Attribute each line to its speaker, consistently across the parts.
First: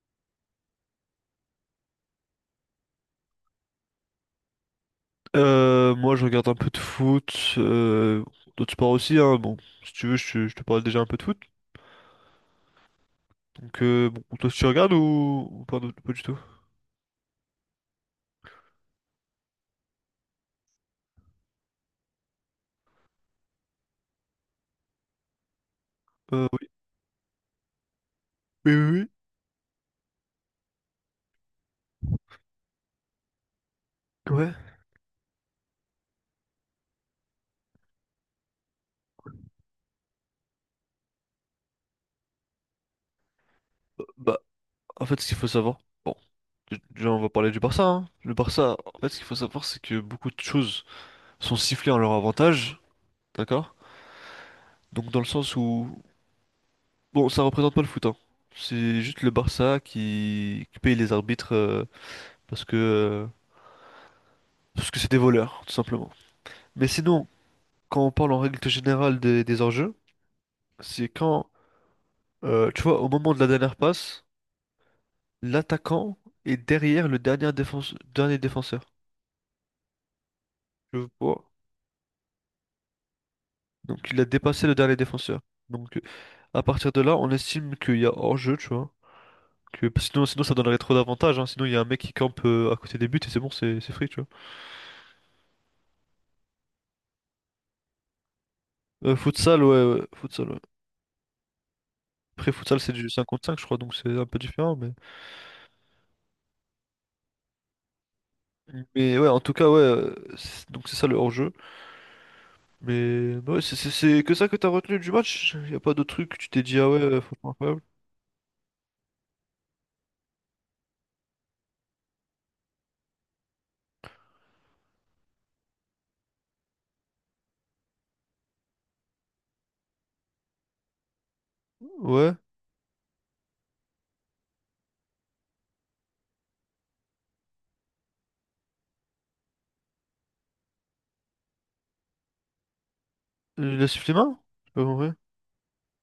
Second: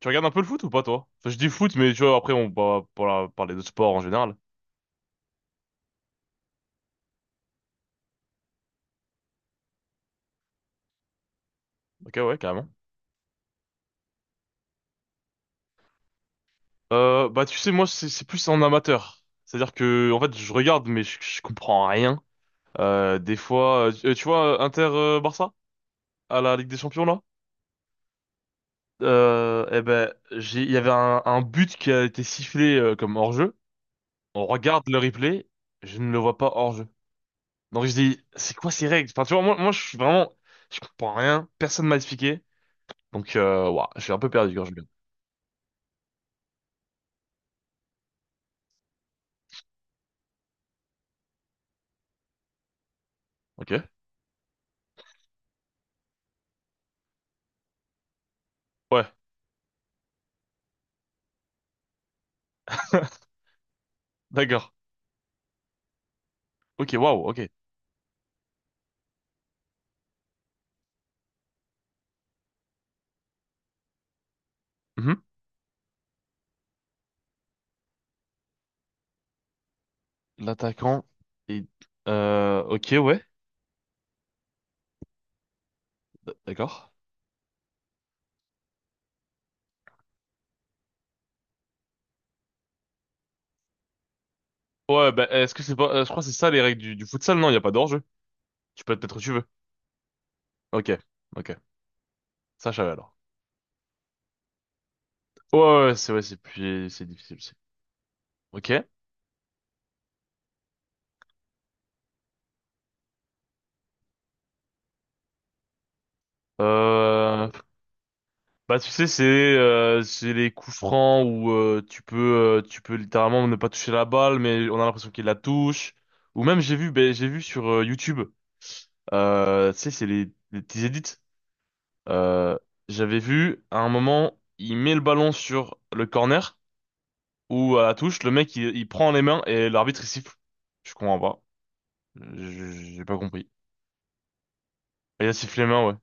Speaker 1: Tu regardes un peu le foot ou pas, toi? Enfin, je dis foot, mais tu vois, après, on va parler de sport en général.
Speaker 2: Moi, je regarde un peu de foot, d'autres sports aussi, hein. Bon, si tu veux, je te parle déjà un peu de foot.
Speaker 1: Ok, ouais, carrément.
Speaker 2: Donc, bon, toi, tu regardes ou pas, du pas du tout?
Speaker 1: Bah, tu sais, moi, c'est plus en amateur. C'est-à-dire que, en fait, je regarde, mais je comprends rien. Des fois, tu vois, Inter-Barça, à la
Speaker 2: Oui.
Speaker 1: Ligue des Champions, là?
Speaker 2: Oui, oui,
Speaker 1: Eh ben, il y avait un but qui a été sifflé, comme hors-jeu.
Speaker 2: oui.
Speaker 1: On
Speaker 2: Ouais.
Speaker 1: regarde le replay, je ne le vois pas hors-jeu. Donc, je dis, c'est quoi ces règles? Enfin, tu vois, moi, je suis vraiment, je comprends rien, personne m'a expliqué. Donc, ouah, je
Speaker 2: Euh,
Speaker 1: suis un peu
Speaker 2: Bah,
Speaker 1: perdu quand je regarde.
Speaker 2: En fait, ce qu'il faut savoir, bon, déjà, on va parler du Barça, hein. Le Barça, en fait, ce qu'il faut savoir, c'est que beaucoup de choses sont sifflées en leur avantage,
Speaker 1: Ok.
Speaker 2: d'accord? Donc, dans le sens où, bon, ça représente pas le foot, hein. C'est
Speaker 1: Ouais.
Speaker 2: juste le Barça qui paye les arbitres parce que euh,
Speaker 1: D'accord.
Speaker 2: parce que c'est des voleurs, tout simplement. Mais
Speaker 1: Ok,
Speaker 2: sinon,
Speaker 1: waouh, ok.
Speaker 2: quand on parle en règle générale des enjeux, c'est quand, tu vois, au moment de la dernière passe,
Speaker 1: Mhm.
Speaker 2: l'attaquant est derrière dernier défenseur.
Speaker 1: L'attaquant
Speaker 2: Je vois.
Speaker 1: est... Ok, ouais.
Speaker 2: Donc il a dépassé le dernier défenseur. Donc à
Speaker 1: D'accord.
Speaker 2: partir de là, on estime qu'il y a hors-jeu, tu vois. Que, sinon, sinon, ça donnerait trop d'avantages, hein. Sinon, il y a un mec qui campe à côté des buts et c'est bon, c'est free, tu vois.
Speaker 1: Ouais, bah, est-ce que c'est pas... je crois que c'est ça les règles du futsal, non? Il n'y a pas d'hors-jeu. Tu peux te mettre où tu veux.
Speaker 2: Ouais, futsal, ouais.
Speaker 1: Ok, ok.
Speaker 2: Après,
Speaker 1: Ça, je
Speaker 2: futsal,
Speaker 1: savais
Speaker 2: c'est du
Speaker 1: alors.
Speaker 2: 5 contre 5, je crois, donc c'est un peu différent. Mais,
Speaker 1: Ouais, ouais, ouais, c'est plus... c'est difficile aussi. Ok.
Speaker 2: mais ouais, en tout cas, ouais, donc c'est ça le hors-jeu. Mais bah ouais, c'est que ça que t'as retenu du match? Y a pas d'autres trucs que tu t'es dit, ah ouais, franchement
Speaker 1: Euh...
Speaker 2: incroyable.
Speaker 1: Bah, tu sais, c'est les coups francs où tu peux littéralement ne pas toucher la balle, mais on a l'impression qu'il la touche. Ou même, ben j'ai vu sur YouTube, tu sais, c'est les petits edits.
Speaker 2: Ouais.
Speaker 1: Euh, J'avais vu à un moment, il met le ballon sur le corner ou à la touche, le mec il prend les mains et l'arbitre il siffle. Je comprends pas. Je- J'ai pas compris.
Speaker 2: Il a sifflé main? J'ai pas compris.
Speaker 1: Il a sifflé les mains, ouais.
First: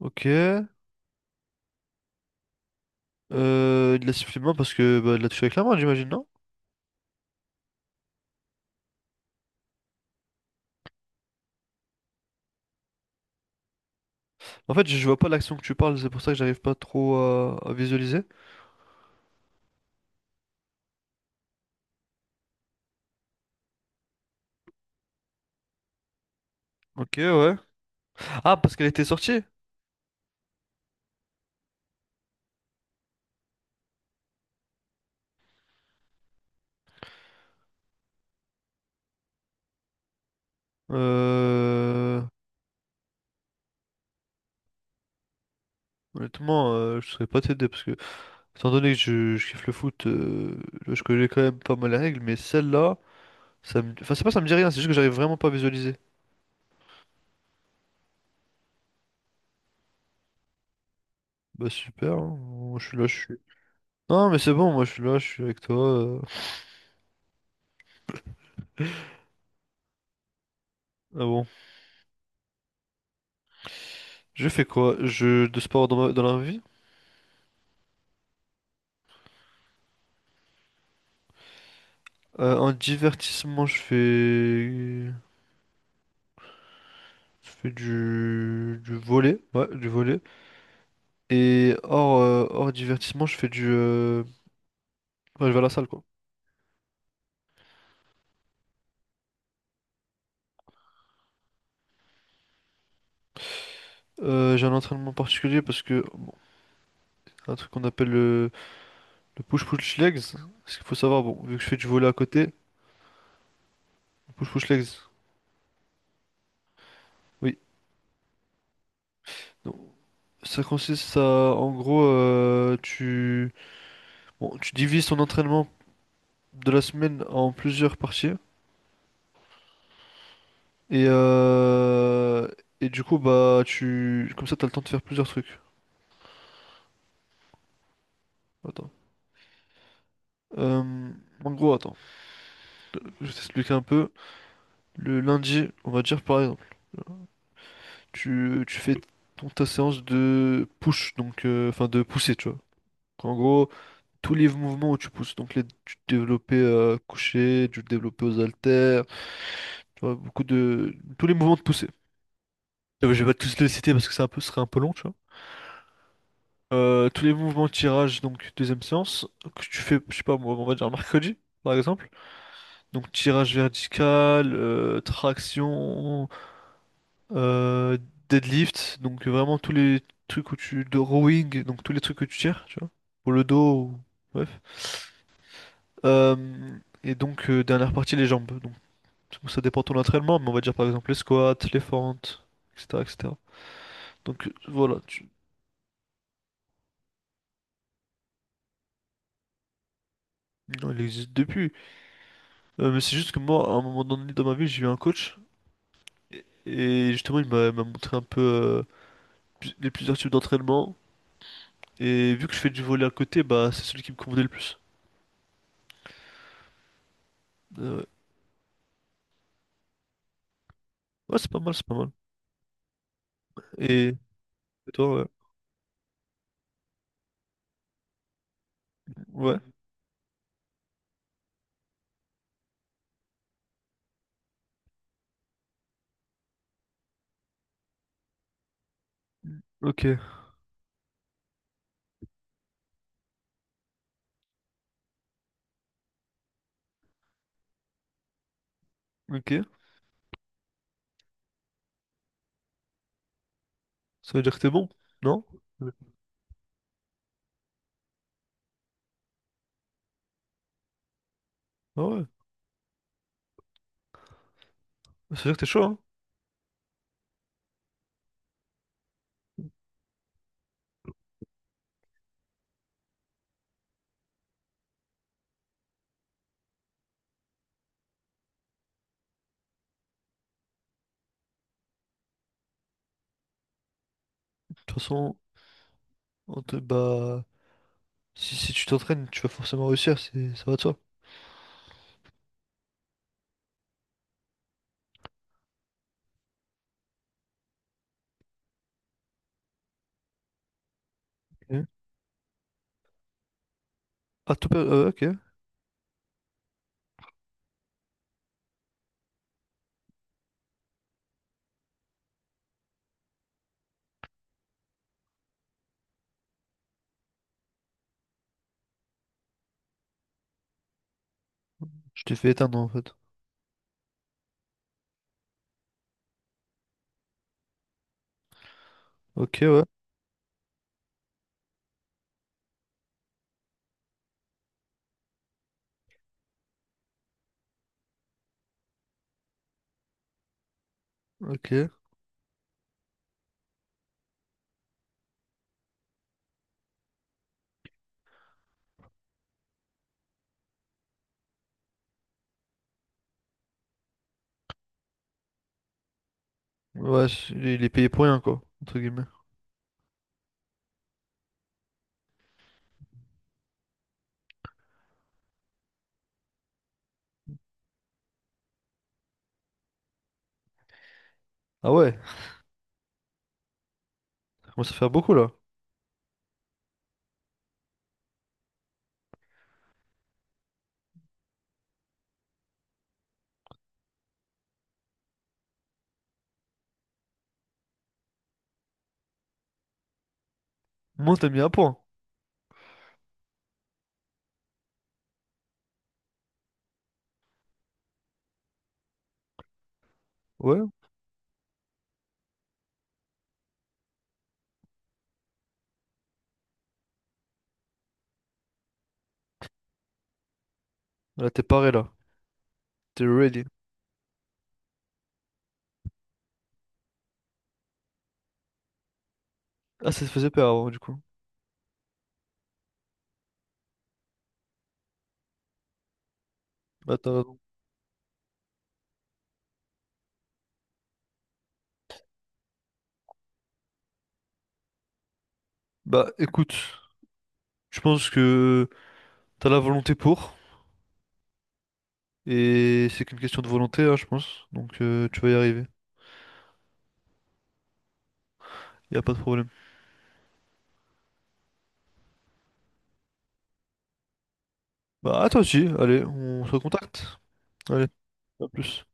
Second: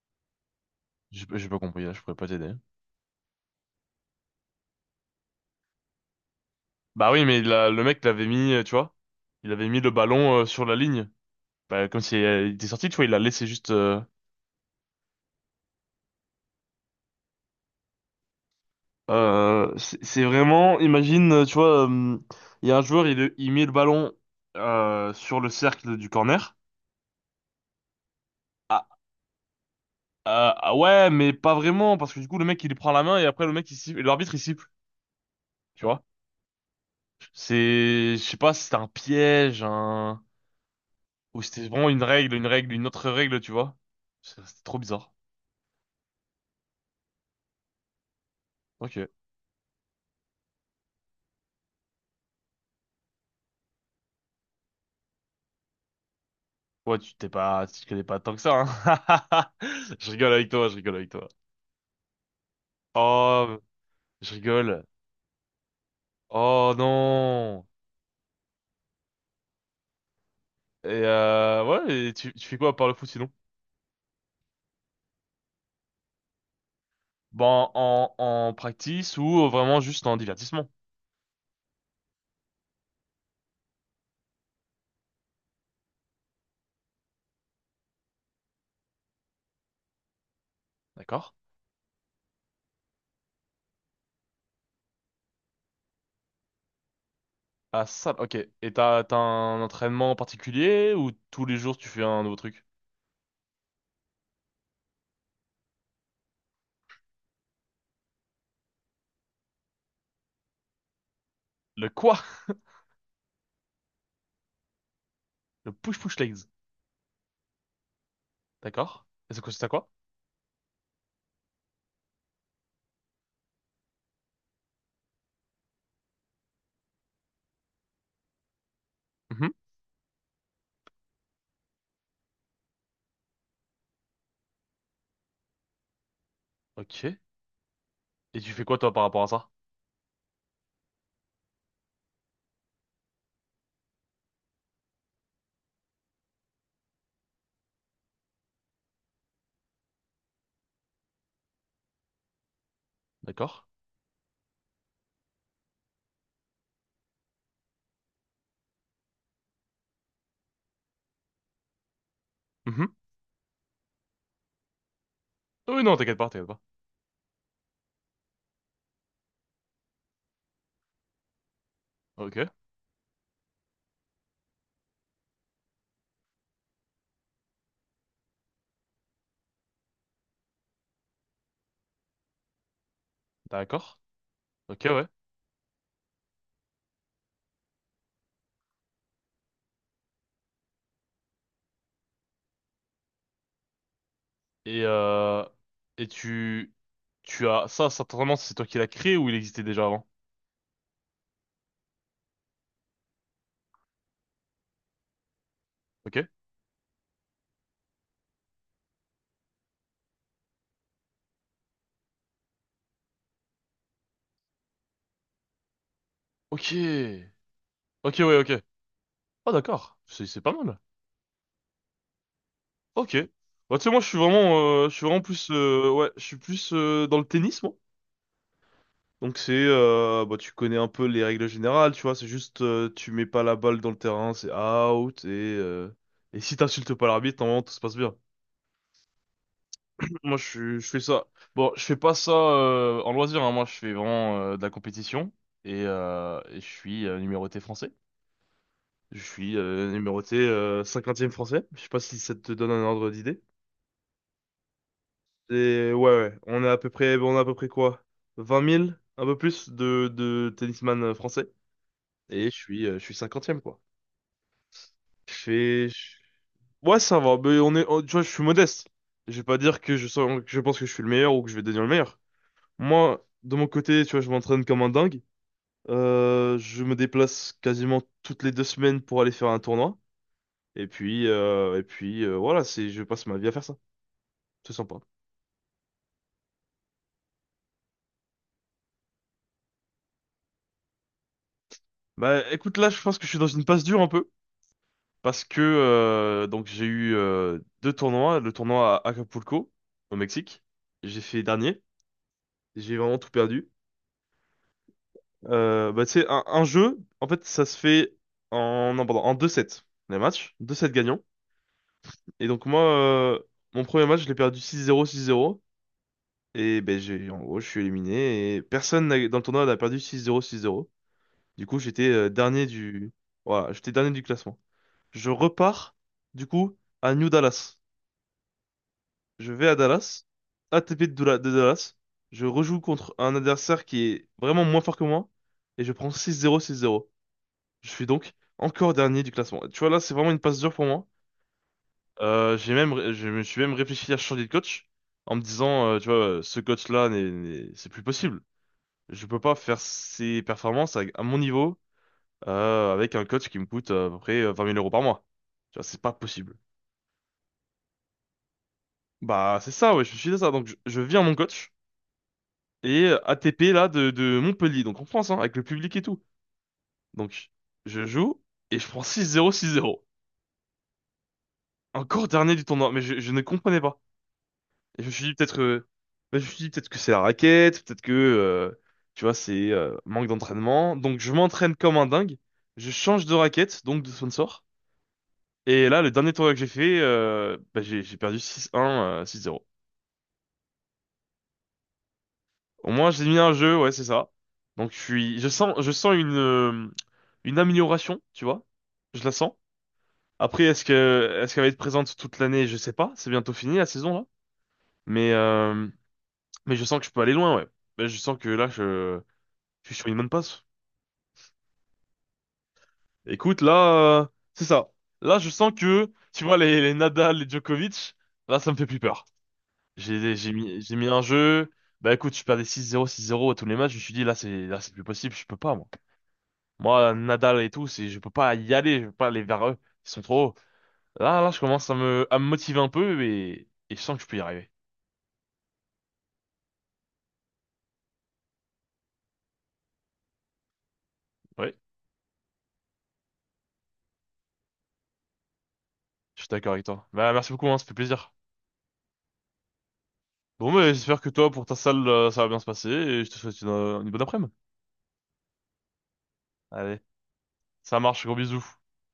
Speaker 2: Ok.
Speaker 1: J'ai pas compris, là, je pourrais pas t'aider.
Speaker 2: Il a sifflé main parce que bah, il l'a touché avec la main, j'imagine, non?
Speaker 1: Bah oui, mais le mec l'avait mis, tu vois, il avait mis le ballon, sur la ligne. Bah, comme si, il était sorti, tu vois, il l'a laissé juste. euh,
Speaker 2: En fait, je vois pas l'action que tu parles, c'est pour ça que j'arrive pas trop à visualiser.
Speaker 1: euh, c'est c'est vraiment, imagine, tu vois, il y a un joueur, il met le ballon, sur le cercle du corner.
Speaker 2: Ok, ouais. Ah, parce
Speaker 1: Ah,
Speaker 2: qu'elle était sortie?
Speaker 1: Ah ouais, mais pas vraiment, parce que du coup, le mec, il lui prend la main et après, le mec, il siffle, et l'arbitre, il siffle, tu vois. C'est, je sais pas, si c'était un piège, un... ou si c'était vraiment une
Speaker 2: Euh...
Speaker 1: règle, une autre règle, tu vois. C'était trop bizarre.
Speaker 2: Honnêtement, je saurais pas t'aider parce que, étant donné que
Speaker 1: Ok.
Speaker 2: je kiffe le foot, je connais quand même pas mal les règles, mais celle-là, ça me... Enfin, c'est pas ça me dit rien, c'est juste que j'arrive vraiment pas à visualiser.
Speaker 1: Ouais, tu te connais pas tant que ça, hein. Je rigole avec toi, je rigole avec toi.
Speaker 2: Bah super, hein. Moi, je suis là, je suis...
Speaker 1: Oh,
Speaker 2: Non
Speaker 1: je
Speaker 2: mais c'est bon,
Speaker 1: rigole.
Speaker 2: moi je suis là, je suis avec toi. euh.
Speaker 1: Oh non. Et
Speaker 2: Ah bon,
Speaker 1: euh, ouais, et tu fais quoi par le foot sinon?
Speaker 2: je fais quoi? Je... De sport dans, dans la vie?
Speaker 1: Bon, en practice ou vraiment juste en divertissement,
Speaker 2: En divertissement, je fais... Je fais du volley, ouais, du volley.
Speaker 1: d'accord?
Speaker 2: Et hors, hors divertissement, je fais du... Ouais, je vais à la salle quoi.
Speaker 1: Ah, ça, ok. Et t'as un entraînement particulier ou tous les jours tu fais un nouveau truc?
Speaker 2: J'ai un entraînement particulier parce que un truc qu'on appelle le push-push legs. Ce qu'il faut savoir, bon, vu que je fais du
Speaker 1: Le
Speaker 2: volley à
Speaker 1: quoi?
Speaker 2: côté, push-push legs.
Speaker 1: Le push-push legs.
Speaker 2: Oui.
Speaker 1: D'accord. Et ça consiste à
Speaker 2: Donc,
Speaker 1: quoi?
Speaker 2: ça consiste à, en gros, bon, tu divises ton entraînement de la semaine en plusieurs parties
Speaker 1: Mhm.
Speaker 2: et euh, et du coup bah tu comme ça t'as le temps de faire plusieurs trucs.
Speaker 1: Ok. Et tu fais quoi toi
Speaker 2: Attends.
Speaker 1: par rapport à ça?
Speaker 2: Euh, En gros, attends, je vais t'expliquer un peu. Le lundi, on va dire par exemple, tu fais ta séance de push, donc enfin de pousser, tu vois. En
Speaker 1: D'accord.
Speaker 2: gros, tous les mouvements où tu pousses, donc du développé couché, du développé aux haltères, tu vois, beaucoup de tous les mouvements de poussée.
Speaker 1: Mhm.
Speaker 2: Je vais pas tous les citer parce que c'est un peu, ce serait un peu long, tu vois.
Speaker 1: Oui, non, t'inquiète pas, t'inquiète pas.
Speaker 2: Tous les mouvements tirage, donc deuxième séance, que tu fais, je sais pas moi, on va dire mercredi, par exemple.
Speaker 1: Ok.
Speaker 2: Donc tirage vertical, traction, euh, deadlift, donc vraiment tous les trucs où tu... de rowing, donc tous les trucs que tu tires, tu vois, pour le dos, ou-
Speaker 1: D'accord.
Speaker 2: bref.
Speaker 1: Ok, ouais.
Speaker 2: Et donc dernière partie, les jambes. Donc ça dépend de ton entraînement, mais on va dire par exemple les squats, les fentes, etc., etc. Donc
Speaker 1: Et
Speaker 2: voilà, tu...
Speaker 1: euh... Et tu... Tu as... Ça, cet entraînement, c'est toi qui l'as créé ou il existait déjà avant?
Speaker 2: Non, il existe depuis. Mais c'est juste que moi, à un moment donné dans ma vie, j'ai eu un coach.
Speaker 1: Ok.
Speaker 2: Et justement, il m'a m'a montré un peu les plusieurs types d'entraînement. Et vu que je fais du volley à côté, bah c'est celui qui me convenait le plus.
Speaker 1: Ok.
Speaker 2: Ouais,
Speaker 1: Ok, ouais, ok. Ah, d'accord. C'est pas mal.
Speaker 2: ouais, c'est pas mal, c'est pas mal.
Speaker 1: Ok. Bah, tu sais, moi,
Speaker 2: Et,
Speaker 1: je suis vraiment...
Speaker 2: et
Speaker 1: je suis vraiment
Speaker 2: toi, ouais.
Speaker 1: plus... ouais, je suis plus dans le tennis, moi. Donc
Speaker 2: Ouais,
Speaker 1: bah, tu connais un peu les règles générales, tu vois, c'est juste, tu mets pas la balle dans le terrain, c'est out, euh, et si t'insultes pas l'arbitre, normalement tout se passe bien.
Speaker 2: ok,
Speaker 1: Moi je fais ça. Bon, je fais pas ça, en loisir, hein. Moi je fais vraiment, de la compétition, et je suis, numéroté français. Je suis
Speaker 2: ok.
Speaker 1: euh, numéroté, 50 français, je sais pas si ça te donne un ordre d'idée.
Speaker 2: Ça veut dire que t'es bon, non?
Speaker 1: Et ouais, ouais, on est à peu près quoi? 20 000 un peu plus de tennisman français,
Speaker 2: Ah ouais,
Speaker 1: et je suis cinquantième quoi. Je
Speaker 2: ça veut dire que t'es chaud,
Speaker 1: fais...
Speaker 2: hein?
Speaker 1: je- Ouais, ça va. Mais tu vois, je suis modeste. Je vais pas
Speaker 2: De
Speaker 1: dire que que je pense que je suis le meilleur ou que je vais devenir le meilleur. Moi, de mon côté, tu vois, je m'entraîne comme un dingue. Je me déplace quasiment toutes les deux semaines pour aller faire un tournoi. Et puis, voilà, c'est... je passe ma vie à faire ça. C'est
Speaker 2: toute
Speaker 1: sympa.
Speaker 2: façon, En te- bah, si, si tu t'entraînes, tu vas forcément réussir, c'est, ça va de soi.
Speaker 1: Bah écoute, là, je pense que je suis dans une passe dure un peu. Parce que, donc j'ai eu, deux tournois. Le tournoi à Acapulco, au Mexique. J'ai fait dernier.
Speaker 2: Ok.
Speaker 1: J'ai vraiment tout perdu.
Speaker 2: Ah, ok.
Speaker 1: Bah, tu sais, un jeu, en fait, ça se fait non, pardon, en deux sets les matchs. Deux sets gagnants. Et donc, moi, mon premier match, je l'ai perdu 6-0, 6-0. Et ben, en gros, je suis éliminé. Et personne dans le tournoi n'a perdu 6-0, 6-0. Du coup, j'étais
Speaker 2: Je
Speaker 1: euh,
Speaker 2: t'ai fait
Speaker 1: dernier
Speaker 2: éteindre en fait.
Speaker 1: voilà, j'étais dernier du classement. Je repars, du coup, à New Dallas. Je
Speaker 2: Ok,
Speaker 1: vais à
Speaker 2: ouais,
Speaker 1: Dallas, ATP de Dallas. Je rejoue contre un adversaire qui est vraiment moins fort que moi. Et je prends 6-0, 6-0. Je suis donc encore dernier du classement. Tu vois, là, c'est vraiment une passe dure pour moi.
Speaker 2: ok.
Speaker 1: Je me suis même réfléchi à changer de coach en me disant, tu vois, ce coach-là, c'est plus possible. Je peux pas faire ses performances à mon niveau, avec un coach qui me coûte, à peu près, 20 000 euros par mois. Tu vois, c'est pas possible.
Speaker 2: Ouais, il est payé pour rien, quoi, entre guillemets.
Speaker 1: Bah, c'est ça, ouais, je suis de ça. Donc, je viens mon coach et ATP, là, de Montpellier, donc en France, hein, avec le public et tout. Donc, je joue et je prends 6-0, 6-0.
Speaker 2: Ah ouais,
Speaker 1: Encore dernier du tournoi, mais je ne comprenais pas.
Speaker 2: ça commence à
Speaker 1: Et
Speaker 2: faire beaucoup là.
Speaker 1: je me suis dit peut-être que c'est la raquette, peut-être que, tu vois, c'est manque d'entraînement. Donc je m'entraîne comme un dingue. Je change de raquette, donc de sponsor. Et là, le dernier tournoi que j'ai fait, bah, j'ai perdu 6-1 , 6-0.
Speaker 2: Moi, t'as mis un point.
Speaker 1: Au moins, j'ai mis un jeu, ouais, c'est ça. Donc je sens une amélioration, tu vois. Je la sens. Après,
Speaker 2: Ouais,
Speaker 1: est-ce qu'elle va être présente toute l'année? Je sais pas. C'est bientôt fini la saison là. Mais, euh, mais je sens que je peux aller loin, ouais. Mais je sens que là, je suis sur une bonne passe.
Speaker 2: là, t'es paré là. T'es
Speaker 1: Écoute,
Speaker 2: ready.
Speaker 1: là, c'est ça. Là, je sens que, tu vois, les Nadal, les Djokovic, là, ça me fait plus peur.
Speaker 2: Ah, ça te
Speaker 1: J'ai,
Speaker 2: faisait
Speaker 1: j'ai
Speaker 2: peur
Speaker 1: mis,
Speaker 2: avant,
Speaker 1: j'ai
Speaker 2: du
Speaker 1: mis
Speaker 2: coup.
Speaker 1: un jeu. Bah écoute, je perdais 6-0, 6-0 à tous les matchs. Je me suis dit, là, c'est plus possible. Je peux pas, moi. Moi,
Speaker 2: Bah, t'as raison.
Speaker 1: Nadal et tout, je peux pas y aller. Je peux pas aller vers eux. Ils sont trop hauts. Là, je commence à me motiver un peu et je sens que je peux y arriver.
Speaker 2: Bah, écoute, je pense que t'as la volonté pour.
Speaker 1: Ouais,
Speaker 2: Et c'est qu'une question de volonté, hein, je pense. Donc, tu vas y arriver.
Speaker 1: je suis d'accord avec toi. Bah, merci beaucoup, hein, ça fait plaisir.
Speaker 2: Y a pas de problème.
Speaker 1: Bon, mais j'espère que toi, pour ta salle, ça va bien se passer et je te souhaite une bonne après-midi.
Speaker 2: Bah, à toi aussi, allez, on se
Speaker 1: Allez,
Speaker 2: recontacte.
Speaker 1: ça
Speaker 2: Allez,
Speaker 1: marche, gros bisous.
Speaker 2: à plus.